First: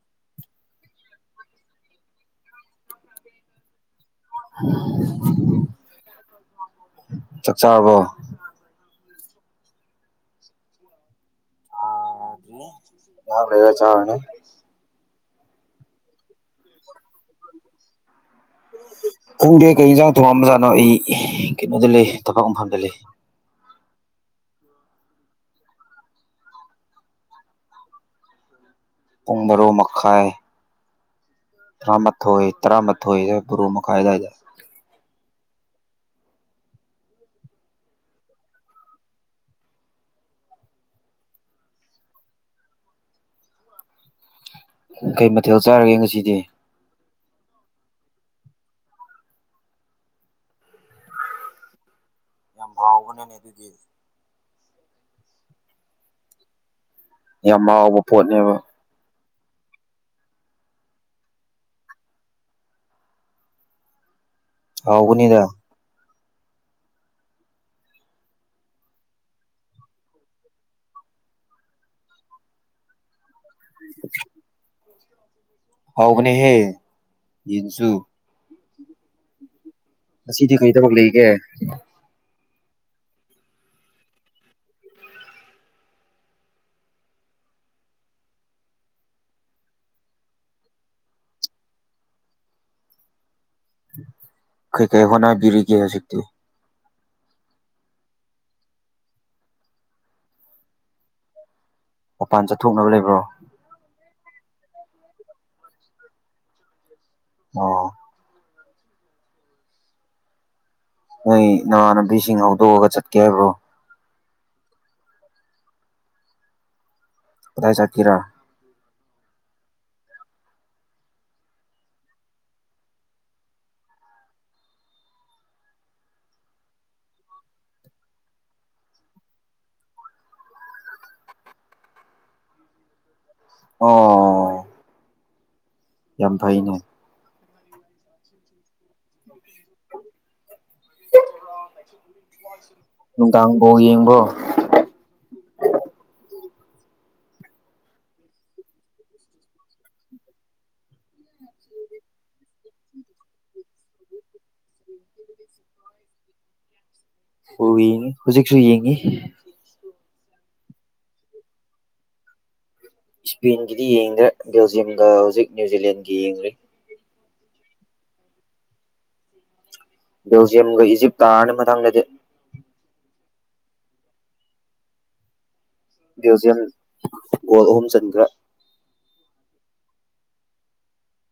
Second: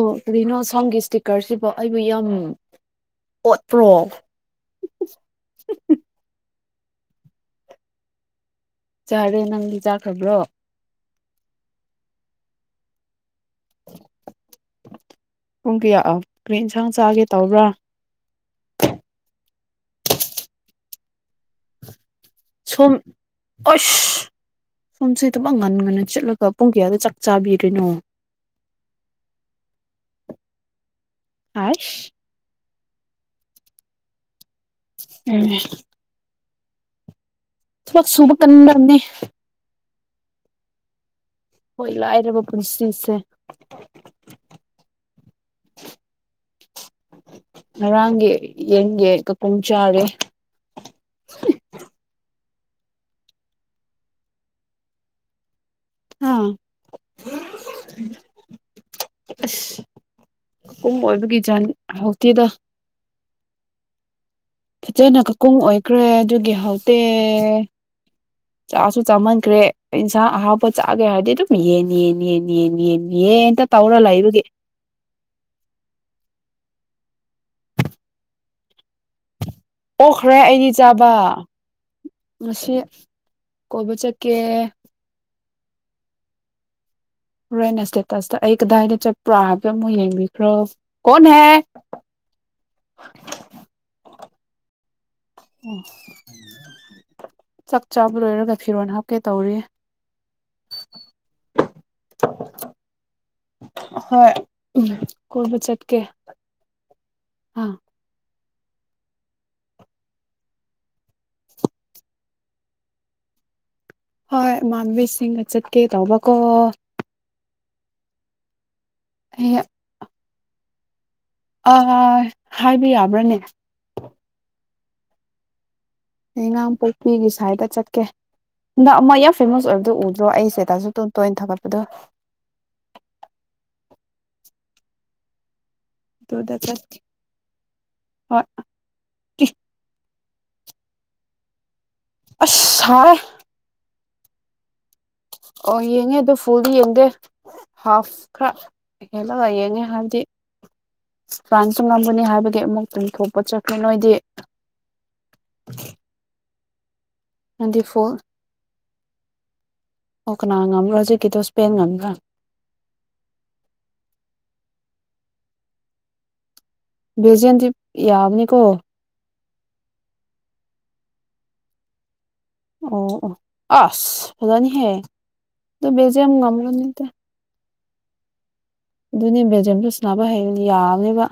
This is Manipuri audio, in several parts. ꯑꯣ ꯀꯔꯤꯅꯣ ꯁꯣꯝꯒꯤ ꯁ꯭ꯇꯤꯀꯔꯁꯤꯕꯨ ꯑꯩꯕꯨ ꯌꯥꯝ ꯑꯣꯠꯄ꯭ꯔꯣ ꯆꯥꯛ ꯆꯥꯔꯕꯣ ꯆꯥꯔꯦ ꯅꯪꯗꯤ ꯆꯥꯈ꯭ꯔꯕ꯭ꯔꯣ ꯉꯥꯛ ꯂꯩꯔ ꯆꯔꯥꯅꯤ ꯄꯨꯡ ꯀꯌꯥ ꯑ ꯀ꯭ꯔꯤ ꯏꯟꯁꯥꯡ ꯆꯥꯒꯦ ꯇꯧꯕ꯭ꯔꯥ ꯈꯣꯡꯗꯦ ꯀꯩ ꯌꯦꯟꯁꯥꯡ ꯊꯣꯡꯉꯝꯖꯥꯠꯅꯣ ꯑꯩ ꯀꯩꯅꯣꯗ ꯂꯩ ꯊꯕꯛ ꯃꯐꯝꯗ ꯁꯣꯝ ꯂꯩ ꯑꯁ ꯁꯣꯝꯁꯦ ꯗꯨꯃꯛ ꯉꯟ ꯉꯟꯅ ꯆꯠꯂꯒ ꯄꯨꯡ ꯀꯌꯥꯗ ꯆꯥꯛ ꯆꯥꯕꯤꯔꯤꯅꯣ ꯄꯨꯡ ꯕꯥꯔꯣ ꯃꯈꯥꯏ ꯑꯥꯏꯁ ꯇꯥꯔꯥꯃꯊꯣꯏ ꯇꯥꯔꯥꯃꯊꯣꯏꯗ ꯕ꯭ꯔꯣ ꯃꯈꯥꯏ ꯑꯗꯥꯏꯗ ꯎꯝ ꯊꯕꯛ ꯁꯨꯕ ꯀꯟꯕꯅꯦ ꯍꯣꯏ ꯂꯥꯏꯔꯕ ꯄꯨꯟꯁꯤꯁꯦ ꯀꯩ ꯃꯊꯦꯜ ꯆꯥꯔꯒꯦ ꯉꯁꯤꯗꯤ ꯉꯔꯥꯡꯒꯤ ꯌꯦꯟꯒꯦ ꯀꯀꯨꯝ ꯆꯥꯔꯦ ꯌꯥꯝ ꯍꯥꯎꯕꯅꯤꯅꯦ ꯑꯗꯨꯗꯤ ꯑꯥ ꯌꯥꯝ ꯍꯥꯎꯕ ꯄꯣꯠꯅꯦꯕ ꯑꯁ ꯀꯨꯝ ꯑꯣꯏꯕꯒꯤ ꯆꯅꯤ ꯍꯥꯎꯇꯦꯗ ꯐꯖꯅ ꯍꯥꯎꯕꯅꯤꯗ ꯀꯀꯨꯡ ꯑꯣꯏꯈ꯭ꯔꯦ ꯑꯗꯨꯒꯤ ꯍꯥꯎꯇꯦ ꯆꯥꯁꯨ ꯆꯥꯃꯟꯈ꯭ꯔꯦ ꯏꯟꯁꯥꯡ ꯑꯍꯥꯎꯕ ꯆꯥꯒꯦ ꯍꯥꯏꯔꯗꯤ ꯑꯗꯨꯝ ꯌꯦꯟ ꯌꯦꯟ ꯌꯦꯟ ꯌꯦꯟ ꯌꯦꯟ ꯌꯦꯟꯇ ꯇꯧꯔ ꯂꯩꯕꯒꯤ ꯍꯥꯎꯕꯅꯦꯍꯦ ꯌꯦꯟꯁꯨꯨ ꯑꯣꯛꯈ꯭ꯔꯦ ꯑꯩꯗꯤ ꯀꯩ ꯊꯕꯛ ꯆꯥꯕ ꯂꯩꯒꯦ ꯉꯁꯤ ꯀꯣꯏꯕ ꯆꯠꯀꯦ ꯍꯣꯔꯦꯟ ꯁ꯭ꯇꯦꯇꯁ ꯇ ꯑꯩ ꯀꯗꯥꯏꯗ ꯆꯠꯄ꯭ꯔꯥ ꯍꯥꯏꯕ ꯑꯃꯨꯛ ꯌꯦꯡꯕꯤꯈ꯭ꯔꯣ ꯀꯣꯟꯍꯦ ꯀꯩ ꯀꯩ ꯍꯣꯠꯅꯕꯤꯔꯤꯒꯦ ꯍꯥꯖꯤꯛꯇꯨ ꯆꯥꯛ ꯆꯥꯕ ꯂꯣꯏꯔꯒ ꯐꯤꯔꯣꯜ ꯍꯥꯞꯀꯦ ꯇꯧꯔꯤ ꯃꯄꯥꯟ ꯆꯠꯊꯣꯛꯅꯕ ꯂꯩꯕ꯭ꯔꯣ ꯍꯣꯏ ꯎꯝ ꯀꯣꯢꯕ ꯆꯠꯀꯦ ꯑꯥ ꯑꯣ ꯅꯣꯢ ꯅꯃꯥꯟꯅꯕꯤꯁꯤꯡ ꯍꯧꯗꯣꯛꯛꯑꯒ ꯆꯠꯀꯦ ꯍꯥꯏꯕ꯭ꯔꯣ ꯍꯣꯏ ꯏꯃꯥꯟꯕꯤꯁꯤꯡꯒ ꯆꯠꯀꯦ ꯇꯧꯕꯀꯣ ꯀꯗꯥꯏ ꯆꯠꯀꯦꯔꯥ ꯑꯌꯥ ꯑꯥ ꯍꯥꯏꯕ ꯌꯥꯕ꯭ꯔꯅꯦ ꯌꯩꯉꯥꯡ ꯄꯣꯛꯄꯤꯒꯤ ꯁꯥꯏꯠꯇ ꯆꯠꯀꯦ ꯍꯟꯗꯛ ꯑꯃ ꯌꯥꯝ ꯐꯦꯃꯁ ꯑꯣꯏꯕꯗꯣ ꯎꯗ꯭ꯔꯣ ꯑꯩ ꯁ꯭ꯇꯦꯇꯁ ꯑꯗꯨꯝ ꯇꯣꯏꯅ ꯊꯥꯃꯛꯄꯗꯣ ꯑꯣ ꯌꯥꯝ ꯑꯗꯨꯗ ꯐꯩꯅꯦ ꯆꯠꯀꯦ ꯍꯣꯏ ꯑꯁ ꯁꯥꯏ ꯅꯨꯡꯗꯥꯡ ꯕꯣꯜ ꯌꯦꯡꯕ꯭ꯔꯣ ꯑꯣ ꯌꯦꯡꯉꯦ ꯑꯗꯣ ꯐꯨꯜꯗꯤ ꯌꯦꯡꯗꯦ ꯍꯥꯐ ꯈ꯭ꯔ ꯍꯦꯜꯂꯒ ꯌꯦꯡꯉꯦ ꯍꯥꯏꯕꯗꯤ ꯐ꯭ꯔꯥꯟꯁꯁꯨ ꯉꯝꯒꯅꯤ ꯍꯥꯏꯕꯒꯤ ꯑꯃꯨꯛ ꯇꯨꯡꯊꯣꯛꯄ ꯆꯠꯈ꯭ꯔꯦ ꯅꯣꯏꯗꯤ ꯅꯪꯗꯤ ꯐꯨꯜ [unintelligible] ꯍꯧꯖꯤꯛꯁꯨ ꯌꯦꯡꯉꯤ ꯑꯣ ꯀꯅꯥ ꯉꯝꯕ꯭ꯔ ꯍꯧꯖꯤꯛꯀꯤꯗꯣ ꯁ꯭ꯄꯦꯟ ꯉꯝꯕ꯭ꯔ ꯁ꯭ꯄꯦꯟꯒꯤꯗꯤ ꯌꯦꯡꯗꯦ ꯕꯦꯜꯖꯤꯌꯝꯒ ꯍꯧꯖꯤꯛ ꯅ꯭ꯌꯨꯖꯤꯂꯦꯟꯒ ꯌꯦꯡꯔꯤ ꯕꯦꯜꯖꯤꯌꯝꯗꯤ ꯌꯥꯕꯅꯤꯀꯣ ꯕꯦꯜꯖꯤꯌꯝꯒ ꯏꯖꯤꯞ ꯇꯥꯔꯅꯤ ꯃꯊꯪꯗꯗꯤ ꯑꯣ ꯑꯣ ꯑꯁ ꯐꯖꯅꯤꯍꯦ ꯑꯗꯨ ꯕꯦꯜꯖꯤꯌꯝ ꯉꯝꯒꯅꯤꯗ ꯒꯣꯜ ꯑꯍꯨꯝ ꯆꯟꯒ꯭ꯔꯦ ꯑꯗꯨꯅꯦ ꯕꯦꯜꯖꯝꯗꯨ ꯁꯥꯅꯕ ꯍꯩꯕꯅꯦ ꯌꯥꯕꯅꯦꯕ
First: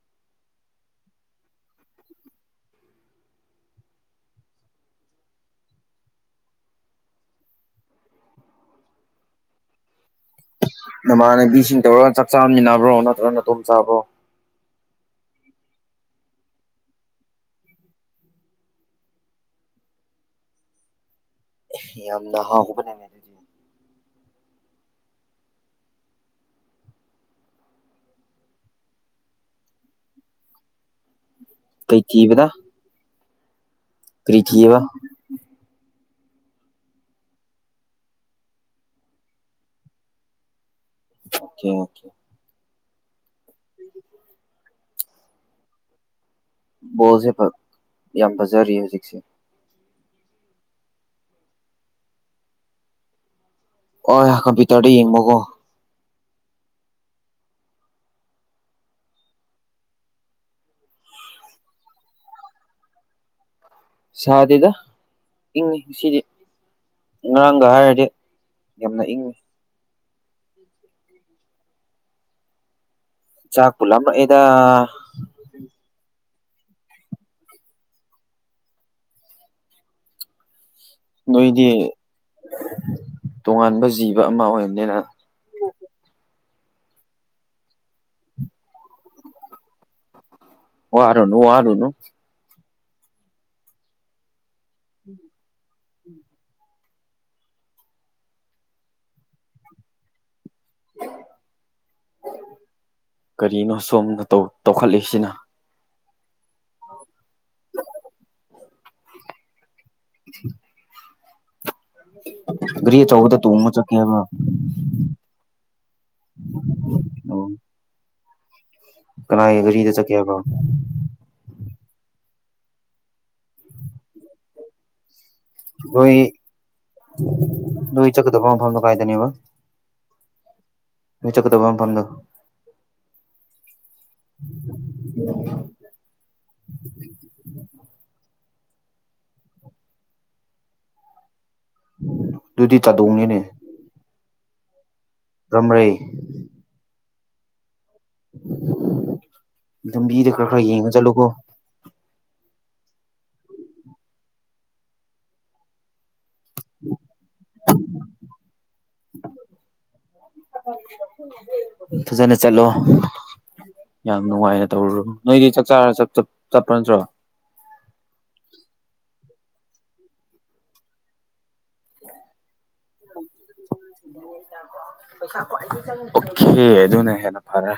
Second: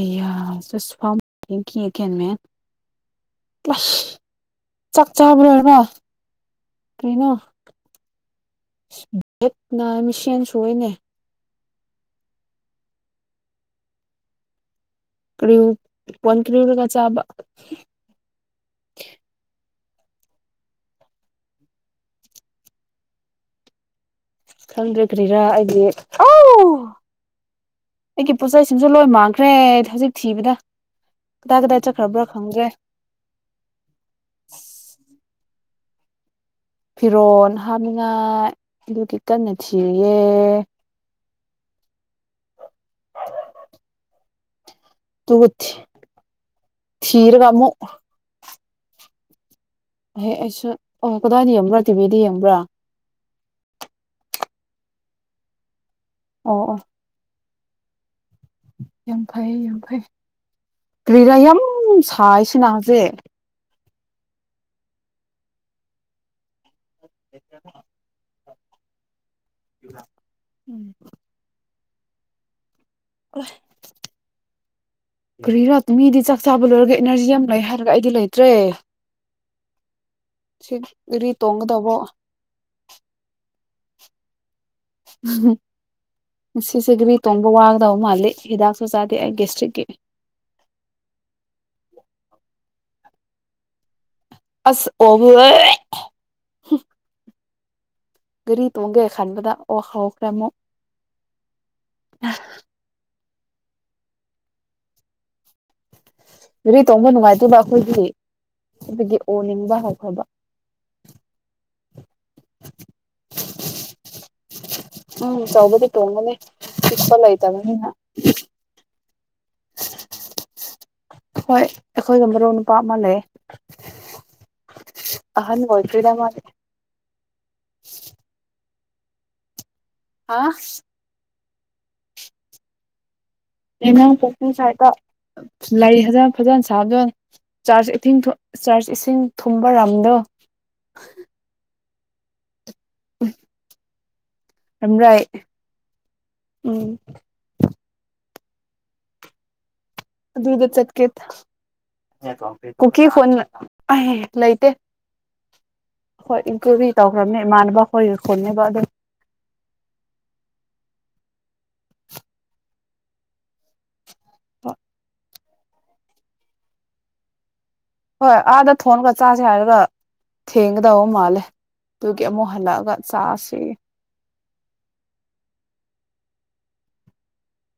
ꯑꯌꯥ [unintelligible] [unintelligible] ꯆꯥꯛꯆꯥꯥ [unintelligible] ꯀꯔꯤꯅꯣ [unintelligible] ꯅꯃꯥꯟꯅꯕꯤꯁꯤꯡ ꯇꯧꯔꯒ ꯆꯥꯛ ꯆꯥꯝꯃꯤꯟꯅꯕ꯭ꯔꯣ ꯅꯠꯇ꯭ꯔ ꯅꯇꯣꯝ ꯆꯥꯕ꯭ꯔꯣ ꯀꯔꯤ [unintelligible] ꯆꯥꯕ ꯌꯥꯝꯅ ꯍꯥꯎꯕꯅꯤꯅꯦ [unintelligible] ꯈꯪꯗ꯭ꯔꯦ ꯀꯔꯤꯔꯥ ꯑꯩꯗꯤ ꯑꯥꯎ ꯑꯩꯒꯤ ꯄꯣꯠꯆꯩꯁꯤꯡꯁꯦ ꯂꯣꯏ ꯃꯥꯡꯈ꯭ꯔꯦ ꯍꯧꯖꯤꯛ ꯊꯤꯕꯗ ꯀꯗꯥꯏ ꯀꯗꯥꯏ ꯀꯩ ꯆꯠꯈ꯭ꯔꯕ꯭ꯔꯥ ꯊꯤꯕꯗ ꯈꯪꯗ꯭ꯔꯦ ꯀꯔꯤ ꯊꯤꯕ꯭ꯔꯥ ꯐꯤꯔꯣꯜ ꯍꯥꯞꯅꯤꯡꯉꯥꯏ ꯑꯗꯨꯒꯤ ꯀꯟꯅ ꯊꯤꯔꯤꯌꯦ ꯑꯣꯀꯦ ꯑꯣꯀꯦ ꯑꯗꯨꯒ ꯊꯤ ꯕꯣꯜꯁꯦ ꯐ ꯌꯥꯝ ꯐꯖꯔꯤ ꯍꯧꯖꯤꯛꯁꯦ ꯑꯦꯍꯦ ꯑꯩꯁꯨ ꯑꯣ ꯀꯗꯥꯏꯗ ꯌꯦꯡꯕ꯭ꯔꯥ ꯇꯤꯚꯤꯗ ꯌꯦꯡꯕ꯭ꯔꯥ ꯑꯣꯢ ꯀꯝꯄ꯭ꯌꯨꯇꯔꯗ ꯌꯦꯡꯕꯀꯣ ꯑꯣ ꯑꯣ ꯌꯥꯝ ꯐꯩꯌꯦ ꯌꯥꯝ ꯐꯩ ꯀ꯭ꯔꯤꯔꯥ ꯌꯥꯝ ꯁꯥꯏꯁꯤꯅ ꯍꯧꯖꯤꯛ ꯁꯥꯗꯦꯗ ꯏꯪꯉꯤ ꯉꯁꯤꯗꯤ ꯉꯔꯥꯡꯒ ꯍꯥꯏꯔꯨꯔꯗꯤ ꯌꯥꯝꯅ ꯏꯪꯉꯤ ꯍꯥ ꯆꯥꯛꯄꯨ ꯂꯥꯝꯂꯛꯑꯦꯗ ꯀꯔꯤꯔ ꯃꯤꯗꯤ ꯆ ꯆꯥꯥꯕꯨ ꯂꯣꯏꯔꯒ ꯏꯅꯔꯖꯤ ꯌꯥꯝ ꯂꯩ ꯍꯥꯏꯔꯒ ꯑꯩꯗꯤ ꯂꯩꯇ꯭ꯔꯦ ꯁꯤ ꯒꯔꯤ ꯅꯣꯏꯗꯤ ꯇꯣꯡꯉꯗꯕꯣ ꯇꯣꯉꯥꯟꯕ ꯖꯤꯕ ꯑꯃ ꯑꯣꯏ ꯍ ꯉꯁꯤꯁꯦ ꯒ꯭ꯔꯤ ꯇꯣꯡꯕ ꯋꯥꯒꯗꯧ ꯃꯥꯜꯂꯤ ꯍꯤꯗꯥꯛꯁꯨ ꯆꯥꯗꯦ ꯑꯩ ꯒꯦꯁꯇ꯭ꯔꯤꯛꯀꯤ ꯋꯥꯔꯨꯅꯨ ꯋꯥꯔꯨꯅꯨ ꯑꯁ ꯑꯣꯒꯦ ꯑꯣꯠ ꯒꯥꯔꯤ ꯇꯣꯡꯒꯦ ꯈꯟꯕꯗ ꯑꯣ ꯍꯧꯈ꯭ꯔꯦ ꯑꯃꯨꯛ ꯀꯔꯤꯅꯣ ꯁꯣꯝꯅ ꯇꯧꯈꯠꯂꯛꯏꯁꯤꯅ ꯔꯤ ꯇꯣꯡꯕ ꯅꯨꯡꯉꯥꯏꯇꯦꯕ ꯑꯩꯈꯣꯏꯒꯤ ꯑꯗꯨꯒꯤ ꯑꯣꯅꯤꯡꯕ ꯍꯧ ꯍꯧꯕ ꯒꯥꯔꯤ ꯑꯆꯧꯕꯗ ꯇꯣꯡꯉ ꯆꯠꯀꯦ ꯍꯥꯢꯕ ꯎꯝ ꯑꯆꯧꯕꯗ ꯇꯣꯡꯒꯅꯦ ꯄꯤꯛꯄ ꯑꯣ ꯂꯩꯇꯕꯅꯤꯅ ꯀꯅꯥꯒꯤ ꯒꯥꯔꯤꯗ ꯆꯠꯀꯦ ꯍꯥꯢꯕ꯭ꯔꯣ ꯏꯅꯥꯎ ꯅꯨꯄꯥ ꯑꯃ ꯂꯩꯌꯦ ꯅꯣꯏ ꯅꯣꯏ ꯆꯠꯀꯗꯕ ꯃꯐꯝꯗꯣ ꯀꯥꯏꯗꯅꯦꯕ ꯍꯥ ꯅꯣꯢ ꯆꯠꯀꯗꯕ ꯃꯐꯝꯗꯣ ꯌꯥꯢꯉꯪ ꯄꯣꯛꯄꯤ ꯁꯥꯏꯇ ꯂꯩ ꯐꯖ ꯐꯖꯅ ꯁꯥꯗꯣ ꯆꯥꯔꯖ ꯏꯊꯤꯡ ꯆꯥꯔꯖ ꯏꯁꯤꯡ ꯊꯨꯝꯕ ꯔꯝꯗꯣ ꯑꯗꯨꯗꯤ ꯆꯥꯗꯣꯡꯅꯤꯅꯦ ꯔꯝꯔꯥꯏ ꯔꯝꯔꯩ ꯎꯝ ꯂꯝꯕꯤꯗ ꯈꯔ ꯈꯔ ꯑꯗꯨꯗ ꯌꯦꯡꯉ ꯆꯠꯀꯦ ꯆꯠꯂꯨꯀꯣ ꯀꯨꯀꯤ ꯈꯨꯟ ꯑꯥꯢ ꯂꯩꯇꯦ ꯍꯈꯣꯏ ꯏꯟꯀ꯭ꯂꯨꯗꯤ ꯇꯧꯈ꯭ꯔꯕꯅꯦ ꯏꯃꯥꯟꯅꯕ ꯍꯣꯏ ꯈꯣꯟꯅꯦꯕ ꯑꯗꯨ [inaudible] ꯐꯖꯅ ꯆꯠꯂꯣ ꯌꯥꯝ ꯅꯨꯡꯉꯥꯏꯅ ꯇꯧꯔꯣ ꯅꯣꯏꯗꯤ ꯆꯥꯛ ꯆꯥꯔ ꯆꯠꯄ ꯆꯠꯄ ꯅꯠꯇ꯭ꯔꯣ ꯍꯣꯏ ꯑꯥꯗ ꯊꯣꯟꯉꯒ ꯆꯥꯁꯦ ꯍꯥꯏꯔꯒ ꯊꯦꯡꯒꯗꯧꯕ ꯃꯥꯜꯂꯦ ꯑꯗꯨꯒꯤ ꯑꯃꯨꯛ ꯍꯜꯂꯛꯑ ꯒ ꯆꯥꯁꯦ ꯑꯣꯦꯀꯦ ꯑꯗꯨꯅ ꯍꯦꯟꯅ ꯐꯔꯦ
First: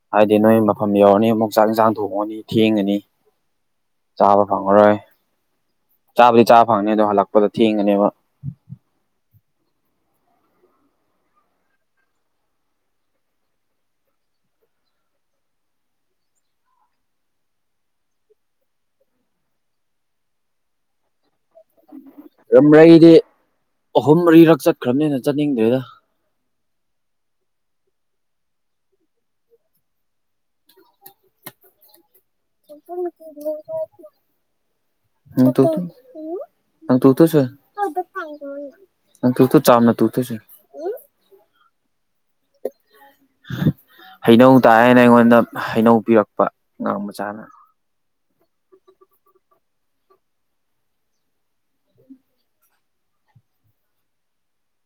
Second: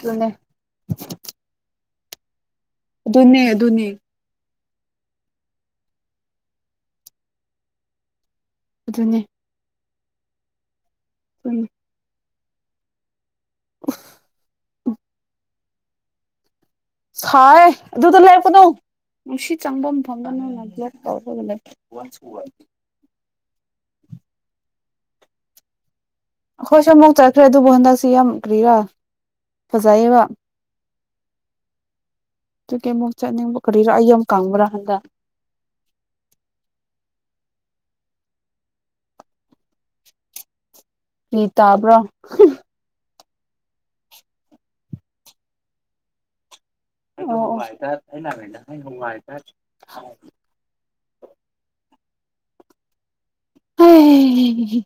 ꯑꯗꯨꯅꯦ ꯍꯥꯏꯗꯤ ꯅꯣꯏ ꯃꯐꯝ ꯌꯧꯔꯅꯤ ꯑꯃꯨꯛ ꯆꯥꯛ ꯌꯦꯟꯁꯥꯡ ꯊꯣꯡꯉꯅꯤ ꯊꯦꯡꯉꯅꯤ ꯑꯗꯨꯅꯦ ꯑꯗꯨꯅꯦ ꯆꯥꯕ ꯐꯪꯉꯔꯣꯏ ꯆꯥꯕꯨꯗꯤ ꯆꯥꯕ ꯐꯪꯅꯤ ꯑꯗꯣ ꯍꯜꯂꯛꯄꯗ ꯊꯦꯡꯒꯅꯦꯕ ꯑꯗꯨꯅꯦ ꯎꯝ ꯑꯍ ꯍ ꯁꯥꯏꯌꯦ ꯑꯗꯨꯗ ꯂꯩꯔꯛꯀꯅꯣ ꯅꯨꯡꯁꯤꯠ ꯆꯪꯐꯝ ꯐꯪꯗꯦꯔꯒ ꯅꯪꯅ ꯕ꯭ꯂꯣꯛ ꯇꯧꯔꯒ ꯂꯩꯌꯦ ꯔꯝꯔꯩ ꯗꯤ ꯑꯍꯨꯝ ꯃꯔꯤꯔꯛ ꯆꯠꯈ꯭ꯔꯕꯅꯤꯅ ꯆꯠꯅꯤꯡꯗ꯭ꯔꯦꯗ ꯑꯩꯈꯣꯏꯁꯨ ꯑꯃꯨꯛ ꯆꯠꯈ꯭ꯔꯦ ꯑꯗꯨꯕꯨ ꯍꯟꯗꯛꯁꯤ ꯌꯥꯝ ꯀ꯭ꯔꯤꯔꯥ ꯐꯖꯩꯌꯦꯕ [inaudible] ꯑꯗꯨꯒꯤ ꯑꯃꯨꯛ ꯆꯠꯅꯤꯡꯕ ꯀꯔꯤꯔꯥ ꯑꯩ ꯌꯥꯝ ꯀꯪꯕ꯭ꯔꯥ ꯍꯟꯗꯛ [unintelligible] ꯑꯪ ꯇꯨꯊꯁ ꯇꯨꯊ ꯆꯝꯅ ꯇꯨꯊꯁ ꯔꯤ ꯇꯥꯕ꯭ꯔꯥ ꯍꯩꯅꯧ ꯇꯥꯏꯌꯦꯅ ꯑꯩꯉꯣꯟꯗ ꯍꯩꯅꯧ ꯄꯤꯔꯛꯄ ꯑꯉꯥꯡ ꯃꯆꯥꯅ ꯑꯣ ꯑꯣ [unintelligible] ꯑꯦꯍ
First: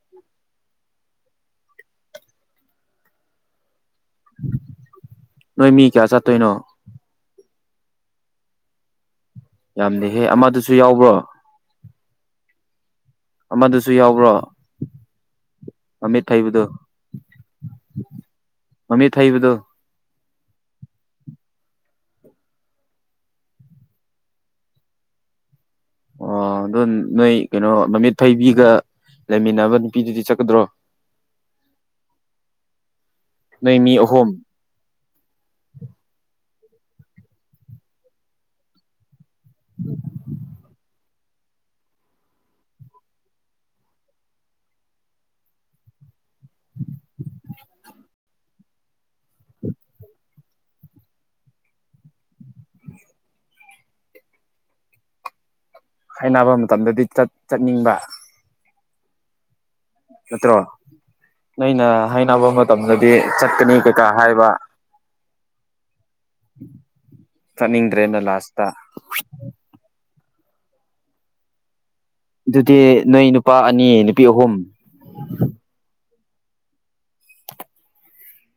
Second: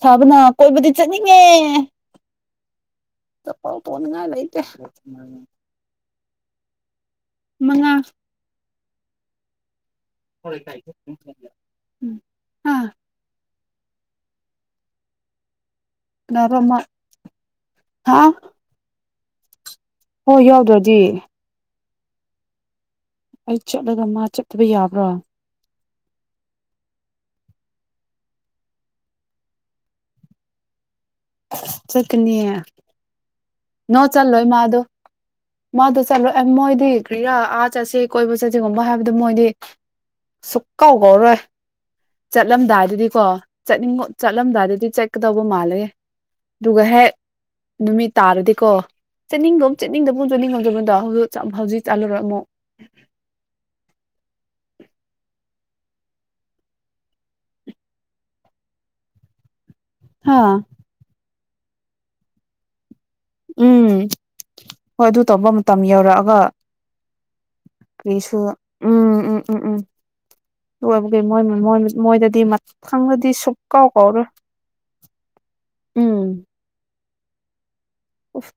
ꯁꯥꯕꯅ ꯀꯣꯏꯕꯗꯤ ꯆꯠꯅꯤꯡꯉꯦ ꯇꯣꯡꯅꯉꯥꯢ ꯂꯩꯇꯦ ꯀꯩꯅꯣ ꯃꯉꯥ ꯌꯥꯝꯗꯦꯍꯦ ꯑꯃꯗꯨꯁꯨ ꯌꯥꯎꯕ꯭ꯔꯣ ꯎꯝ ꯑꯥ ꯑꯃꯗꯨꯁꯨ ꯌꯥꯎꯕ꯭ꯔꯣ ꯃꯃꯤꯠ ꯀꯅꯥꯔꯣ ꯐꯩꯕꯗꯣ ꯃ ꯍꯥ ꯊꯩꯕꯗꯣ ꯍꯣꯏ ꯌꯥꯎꯗ꯭ꯔꯗꯤ ꯑꯩ ꯆꯠꯂꯒ ꯃꯥ ꯆꯠꯇꯕ ꯌꯥꯕ꯭ꯔꯥ ꯑꯣ ꯑꯗꯨꯗꯣ ꯅꯣꯏ ꯀꯩꯅꯣ ꯃꯃꯤꯠ ꯐꯩꯕꯤꯒ ꯂꯩꯃꯤꯟꯅꯕ ꯅꯨꯄꯤꯗꯨꯗꯤ ꯆꯠꯀꯗ꯭ꯔꯣ ꯆꯠꯀꯅꯤ ꯅꯣꯏ ꯃꯤ ꯅꯣ ꯑꯍꯨꯝ ꯆꯠꯂꯣꯢ ꯃꯥꯗꯨ ꯃꯥꯗꯨ ꯆꯂꯣ ꯑꯦ ꯃꯣꯏꯗꯤ ꯀ꯭ꯔꯤꯔꯥ ꯑꯥ ꯆꯠꯁꯦ ꯀꯣꯏꯕ ꯆꯠꯁꯤꯒꯨꯝꯕ ꯍꯥꯏꯕꯗ ꯃꯣꯏꯗꯤ ꯁꯨꯛꯀꯧ ꯀꯧꯔꯣꯢ ꯆꯠꯂꯝꯗꯥꯏꯁꯤꯗꯤ ꯀꯣ ꯆꯠꯅꯤꯡ ꯆꯠꯂꯝꯗꯥꯏꯗꯗꯤ ꯆꯠꯀꯗꯧꯕ ꯃꯥꯜꯂꯦ ꯑꯗꯨꯒ ꯍꯦꯛ ꯅꯨꯃꯤꯠ ꯇꯥꯔꯗꯤꯀꯣ ꯆꯠꯅꯤꯡꯒꯨꯝ ꯆꯠꯅꯤꯡꯗꯒꯨꯝ ꯆꯠꯅꯤꯡꯉꯧꯗꯕꯗꯣ ꯍꯧꯖꯤꯛ ꯆꯠꯂꯔꯣꯢ ꯑꯃꯨꯛ [inaudible] ꯍꯥꯏꯅꯕ ꯃꯇꯝꯗꯗꯤ ꯆꯠ ꯆꯠꯅꯤꯡꯕ ꯍꯥ ꯅꯠꯇ꯭ꯔꯣ ꯅꯣꯢꯅ ꯍꯥꯏꯅꯕ ꯃꯇꯝꯗ ꯎꯝ ꯍꯣꯏ ꯑꯗꯨ ꯇꯧꯕ ꯃꯇꯝ ꯌꯧꯔꯛꯑꯒ ꯆꯠꯅꯤꯡꯗ꯭ꯔꯦꯅ ꯀꯔꯤꯁꯨ ꯂꯥꯁꯇ ꯎꯝ ꯎꯝ ꯎꯝ ꯎꯝ ꯑꯗꯨ ꯑꯣꯏꯕꯒꯤ ꯃꯣꯢ ꯃꯣꯢ ꯃꯣꯏꯗꯗꯤ ꯑꯗꯨꯗꯤ ꯃꯊꯪꯗꯗꯤ ꯅꯣꯏ ꯅꯨꯄꯥ ꯁꯨꯛꯀꯧ ꯑꯅꯤ ꯅꯨꯄꯤ ꯀꯧꯔꯣꯏ ꯑꯍꯨꯝ ꯎꯝ ꯑꯣꯐ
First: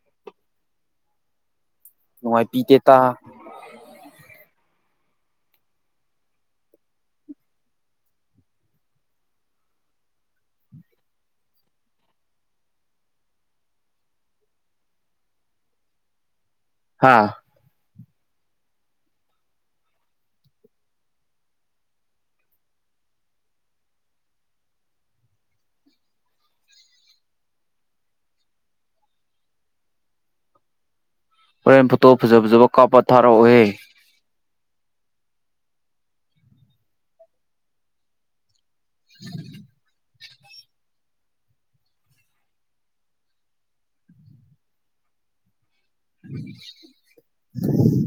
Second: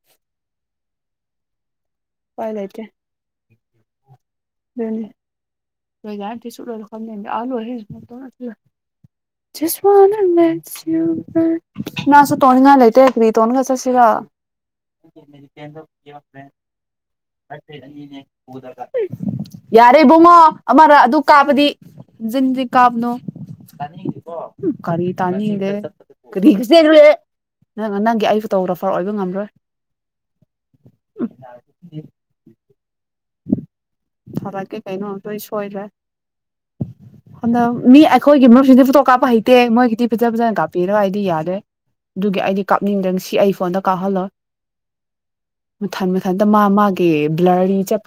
ꯅꯨꯉꯥꯏꯄꯤꯇꯦꯇꯥ ꯗꯨꯅꯦ [unintelligible] ꯖꯁ ꯋꯥꯅ ꯂꯦꯠꯁ ꯌꯨ ꯕꯦ ꯉꯥꯁꯨ ꯇꯣꯡꯅꯤꯡꯉꯥꯢ ꯂꯩꯇꯦ ꯀꯔꯤ ꯇꯣꯡꯉꯒ ꯆꯠꯁꯤꯔ [unintelligible] ꯍꯥꯥ [unintelligible] ꯌꯥꯔꯦ ꯏꯕꯨꯡꯉꯣ ꯑꯃꯔ ꯑꯗꯨ ꯀꯥꯕꯗꯤ ꯖꯤꯡꯖꯤ ꯀꯥꯕꯅꯣ ꯀꯔꯤ ꯇꯥꯅꯤꯗꯦ [unintelligible] ꯅꯪ ꯅꯪꯒꯤ ꯑꯩ ꯐꯣꯇꯣꯒ꯭ꯔꯥꯐꯔ ꯑꯣꯏꯕ ꯉꯝꯔꯣꯏ [inaudible] ꯍꯣꯔꯦꯟ ꯐꯣꯇꯣ ꯐꯖ ꯐꯖꯕ ꯀꯥꯞꯄ ꯊꯥꯔꯛꯑꯣꯍꯦ ꯊꯔꯛꯀꯦ ꯀꯩꯅꯣ ꯂꯣꯏ ꯁꯣꯏꯈ꯭ꯔꯦ ꯍꯟꯗꯛ ꯃꯤ ꯑꯩꯈꯣꯏꯒꯤ ꯃꯔꯨꯞꯁꯤꯗꯤ ꯐꯣꯇꯣ ꯀꯥꯞꯄ ꯍꯩꯇꯦ ꯃꯣꯏꯒꯤꯗꯤ ꯐꯖ ꯐꯖꯅ ꯀꯥꯞꯄꯤꯔꯒ ꯑꯩꯗꯤ ꯌꯥꯗ꯭ꯔꯦ ꯑꯗꯨꯒꯤ ꯑꯩꯗꯤ ꯀꯥꯞꯅꯤꯡꯗ꯭ꯔ ꯁꯤ ꯑꯩ ꯐꯣꯟꯗ ꯀꯥꯞꯍꯜꯂꯣꯏ [inaudible] ꯃꯊꯟ ꯃꯊꯟꯇ ꯃꯥ ꯃꯥꯒꯤ ꯕ꯭ꯂꯔꯤ ꯆꯠ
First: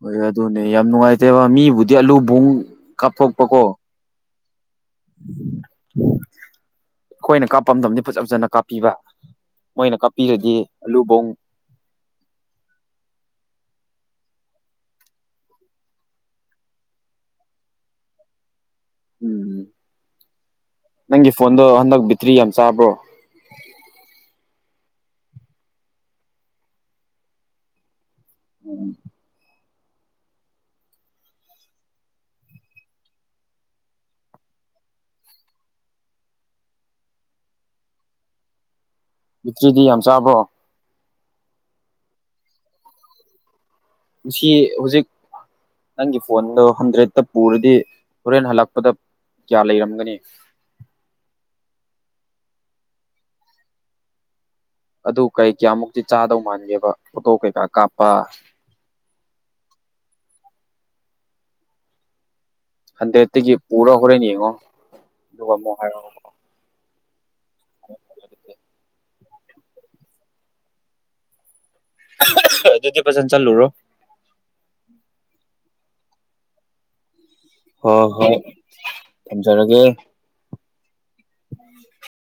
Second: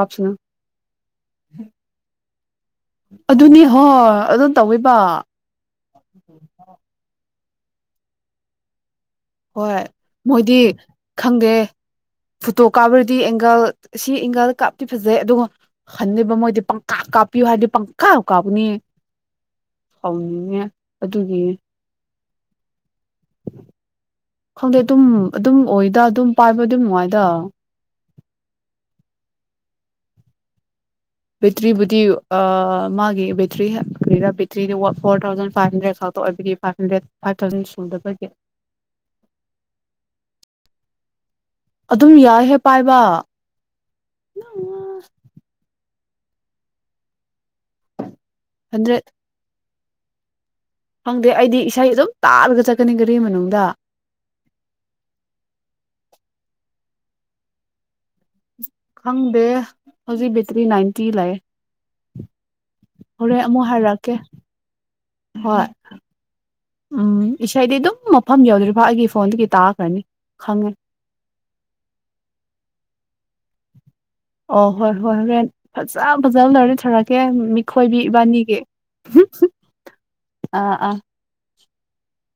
ꯍꯣꯏ ꯑꯗꯨꯅꯦ ꯌꯥꯝ ꯅꯨꯡꯉꯥꯏꯇꯦꯕ ꯃꯤꯕꯨꯗꯤ ꯑꯂꯨꯕꯨꯡ ꯑꯗꯨꯅꯤ ꯀꯥꯞꯊꯣꯛꯄꯀꯣ ꯍꯣꯏ ꯑꯗꯨꯝ ꯇꯧꯋꯦꯕ [unintelligible] ꯐꯖ ꯐꯖꯅ ꯀꯥꯞꯄꯤꯕ ꯍꯣꯏ ꯃꯣꯏꯅ ꯃꯣꯏꯗꯤ ꯀꯥꯞꯄꯤꯔꯗꯤ ꯑꯂꯨꯕꯣꯡ ꯈꯪꯗꯦ ꯐꯨꯇꯣ ꯀꯥꯞꯔꯗꯤ ꯑꯦꯡꯒꯜ ꯁꯤ ꯏꯪꯒꯥꯜꯗ ꯀꯥꯞꯄꯇꯤ ꯐꯖꯩ ꯑꯗꯨꯒ ꯍꯟꯗꯦꯕ ꯃꯣꯏꯗꯤ ꯄꯪꯀꯥ ꯀꯥꯞꯄꯤꯌꯨ ꯍꯥꯏꯔꯗꯤ ꯄꯪꯀꯥ ꯀꯥꯞꯄꯅꯤ ꯎꯝ ꯁꯥꯎꯅꯤꯡꯉꯦ ꯅꯪꯒꯤ ꯑꯗꯨꯒꯤ ꯐꯣꯟꯗꯣ ꯍꯟꯗꯛ ꯕꯤꯠꯇ꯭ꯔꯤ ꯌꯥꯝ ꯆꯥꯕ꯭ꯔꯣ ꯈꯪꯗꯦ ꯑꯗꯨꯝ ꯑꯗꯨꯝ ꯑꯣꯏꯗ ꯑꯗꯨꯝ ꯄꯥꯏꯕꯗꯤ ꯅꯨꯡꯉꯥꯏꯗ ꯎꯝ ꯕꯦꯇ꯭ꯔꯤꯕꯨꯗꯤ ꯑꯥ ꯃꯥꯒꯤ ꯕꯦꯇ꯭ꯔꯤ ꯀꯔꯤꯔ ꯕꯦꯇ꯭ꯔꯤꯗꯤ ꯐꯣꯔ ꯊꯥꯎꯖꯟ ꯐꯥꯏꯚ ꯍꯟꯗ꯭ꯔꯦꯗ ꯐꯥꯎ ꯑꯣꯏꯕꯒꯤ ꯐꯥꯏꯚ ꯍꯟꯗ꯭ꯔꯦꯠ ꯐꯥꯏꯚ ꯊꯥꯎꯖꯟ ꯁꯨꯗꯕꯒꯤ ꯕꯦꯇ꯭ꯔꯤꯗꯤ ꯌꯥꯝ ꯆꯥꯕ꯭ꯔꯣ ꯑꯗꯨꯝ ꯌꯥꯏꯍꯦ ꯄꯥꯏꯕ ꯉꯁꯤ ꯍꯧꯖꯤꯛ ꯅꯪꯒꯤ ꯐꯣꯟꯗꯣ ꯍꯟꯗ꯭ꯔꯦꯠꯇ ꯄꯨꯔꯗꯤ ꯍꯣꯔꯦꯟ ꯍꯜꯂꯛꯄꯗ ꯍꯟꯗ꯭ꯔꯦꯠ ꯀꯌꯥ ꯂꯩꯔꯝꯒꯅꯤ ꯈꯪꯗꯦ ꯑꯩꯗꯤ ꯏꯁꯩ ꯑꯗꯨꯝ ꯇꯥꯔꯒ ꯆꯠꯀꯅꯤ ꯒꯥꯔꯤ ꯃꯅꯨꯡꯗ ꯑꯗꯨ ꯀꯩ ꯀꯌꯥꯃꯨꯛꯇꯤ ꯆꯥꯗꯧ ꯃꯥꯟꯒꯦꯕ ꯐꯣꯇꯣ ꯀꯩꯀꯥ ꯀꯥꯞꯄ ꯈꯪꯗꯦ ꯍꯧꯖꯤꯛ ꯕꯦꯇ꯭ꯔꯤ ꯅꯥꯏꯟꯇꯤ ꯂꯩ ꯍꯣꯔꯦꯟ ꯍꯟꯗ꯭ꯔꯦꯠꯇꯒꯤ ꯑꯃꯨꯛ ꯄꯨꯔ ꯍꯥꯏꯔꯛꯀꯦ ꯍꯣꯔꯦꯟ ꯌꯦꯡꯉꯣ ꯑꯗꯨꯒ ꯍꯣꯏ ꯑꯃꯨꯛ ꯍꯥꯏꯔꯛꯑꯣꯀꯣ ꯎꯝ ꯏꯁꯩꯗꯤ ꯑꯗꯨꯝ ꯃꯐꯝ ꯌꯧꯗ꯭ꯔꯤꯐꯥꯎ ꯑꯩꯒꯤ ꯐꯣꯟꯗꯒꯤ ꯇꯥꯥꯈ꯭ꯔꯅꯤ ꯈꯪꯉꯦ ꯑꯗꯨꯗꯤ ꯐꯖꯅ ꯆꯠꯂꯨꯔꯣ ꯑꯣ ꯍꯣꯏ ꯍꯣꯏ ꯍꯣꯔꯦꯟ ꯐꯖ ꯐꯖꯕ ꯂꯩꯔꯦ ꯊꯥꯔꯛꯀꯦ ꯑꯦ ꯃꯤꯈꯣꯏꯗꯤ ꯍꯣꯏ ꯍꯣꯏ ꯏꯕꯥꯅꯤꯒꯤ ꯑꯥ ꯑꯥ ꯎꯝ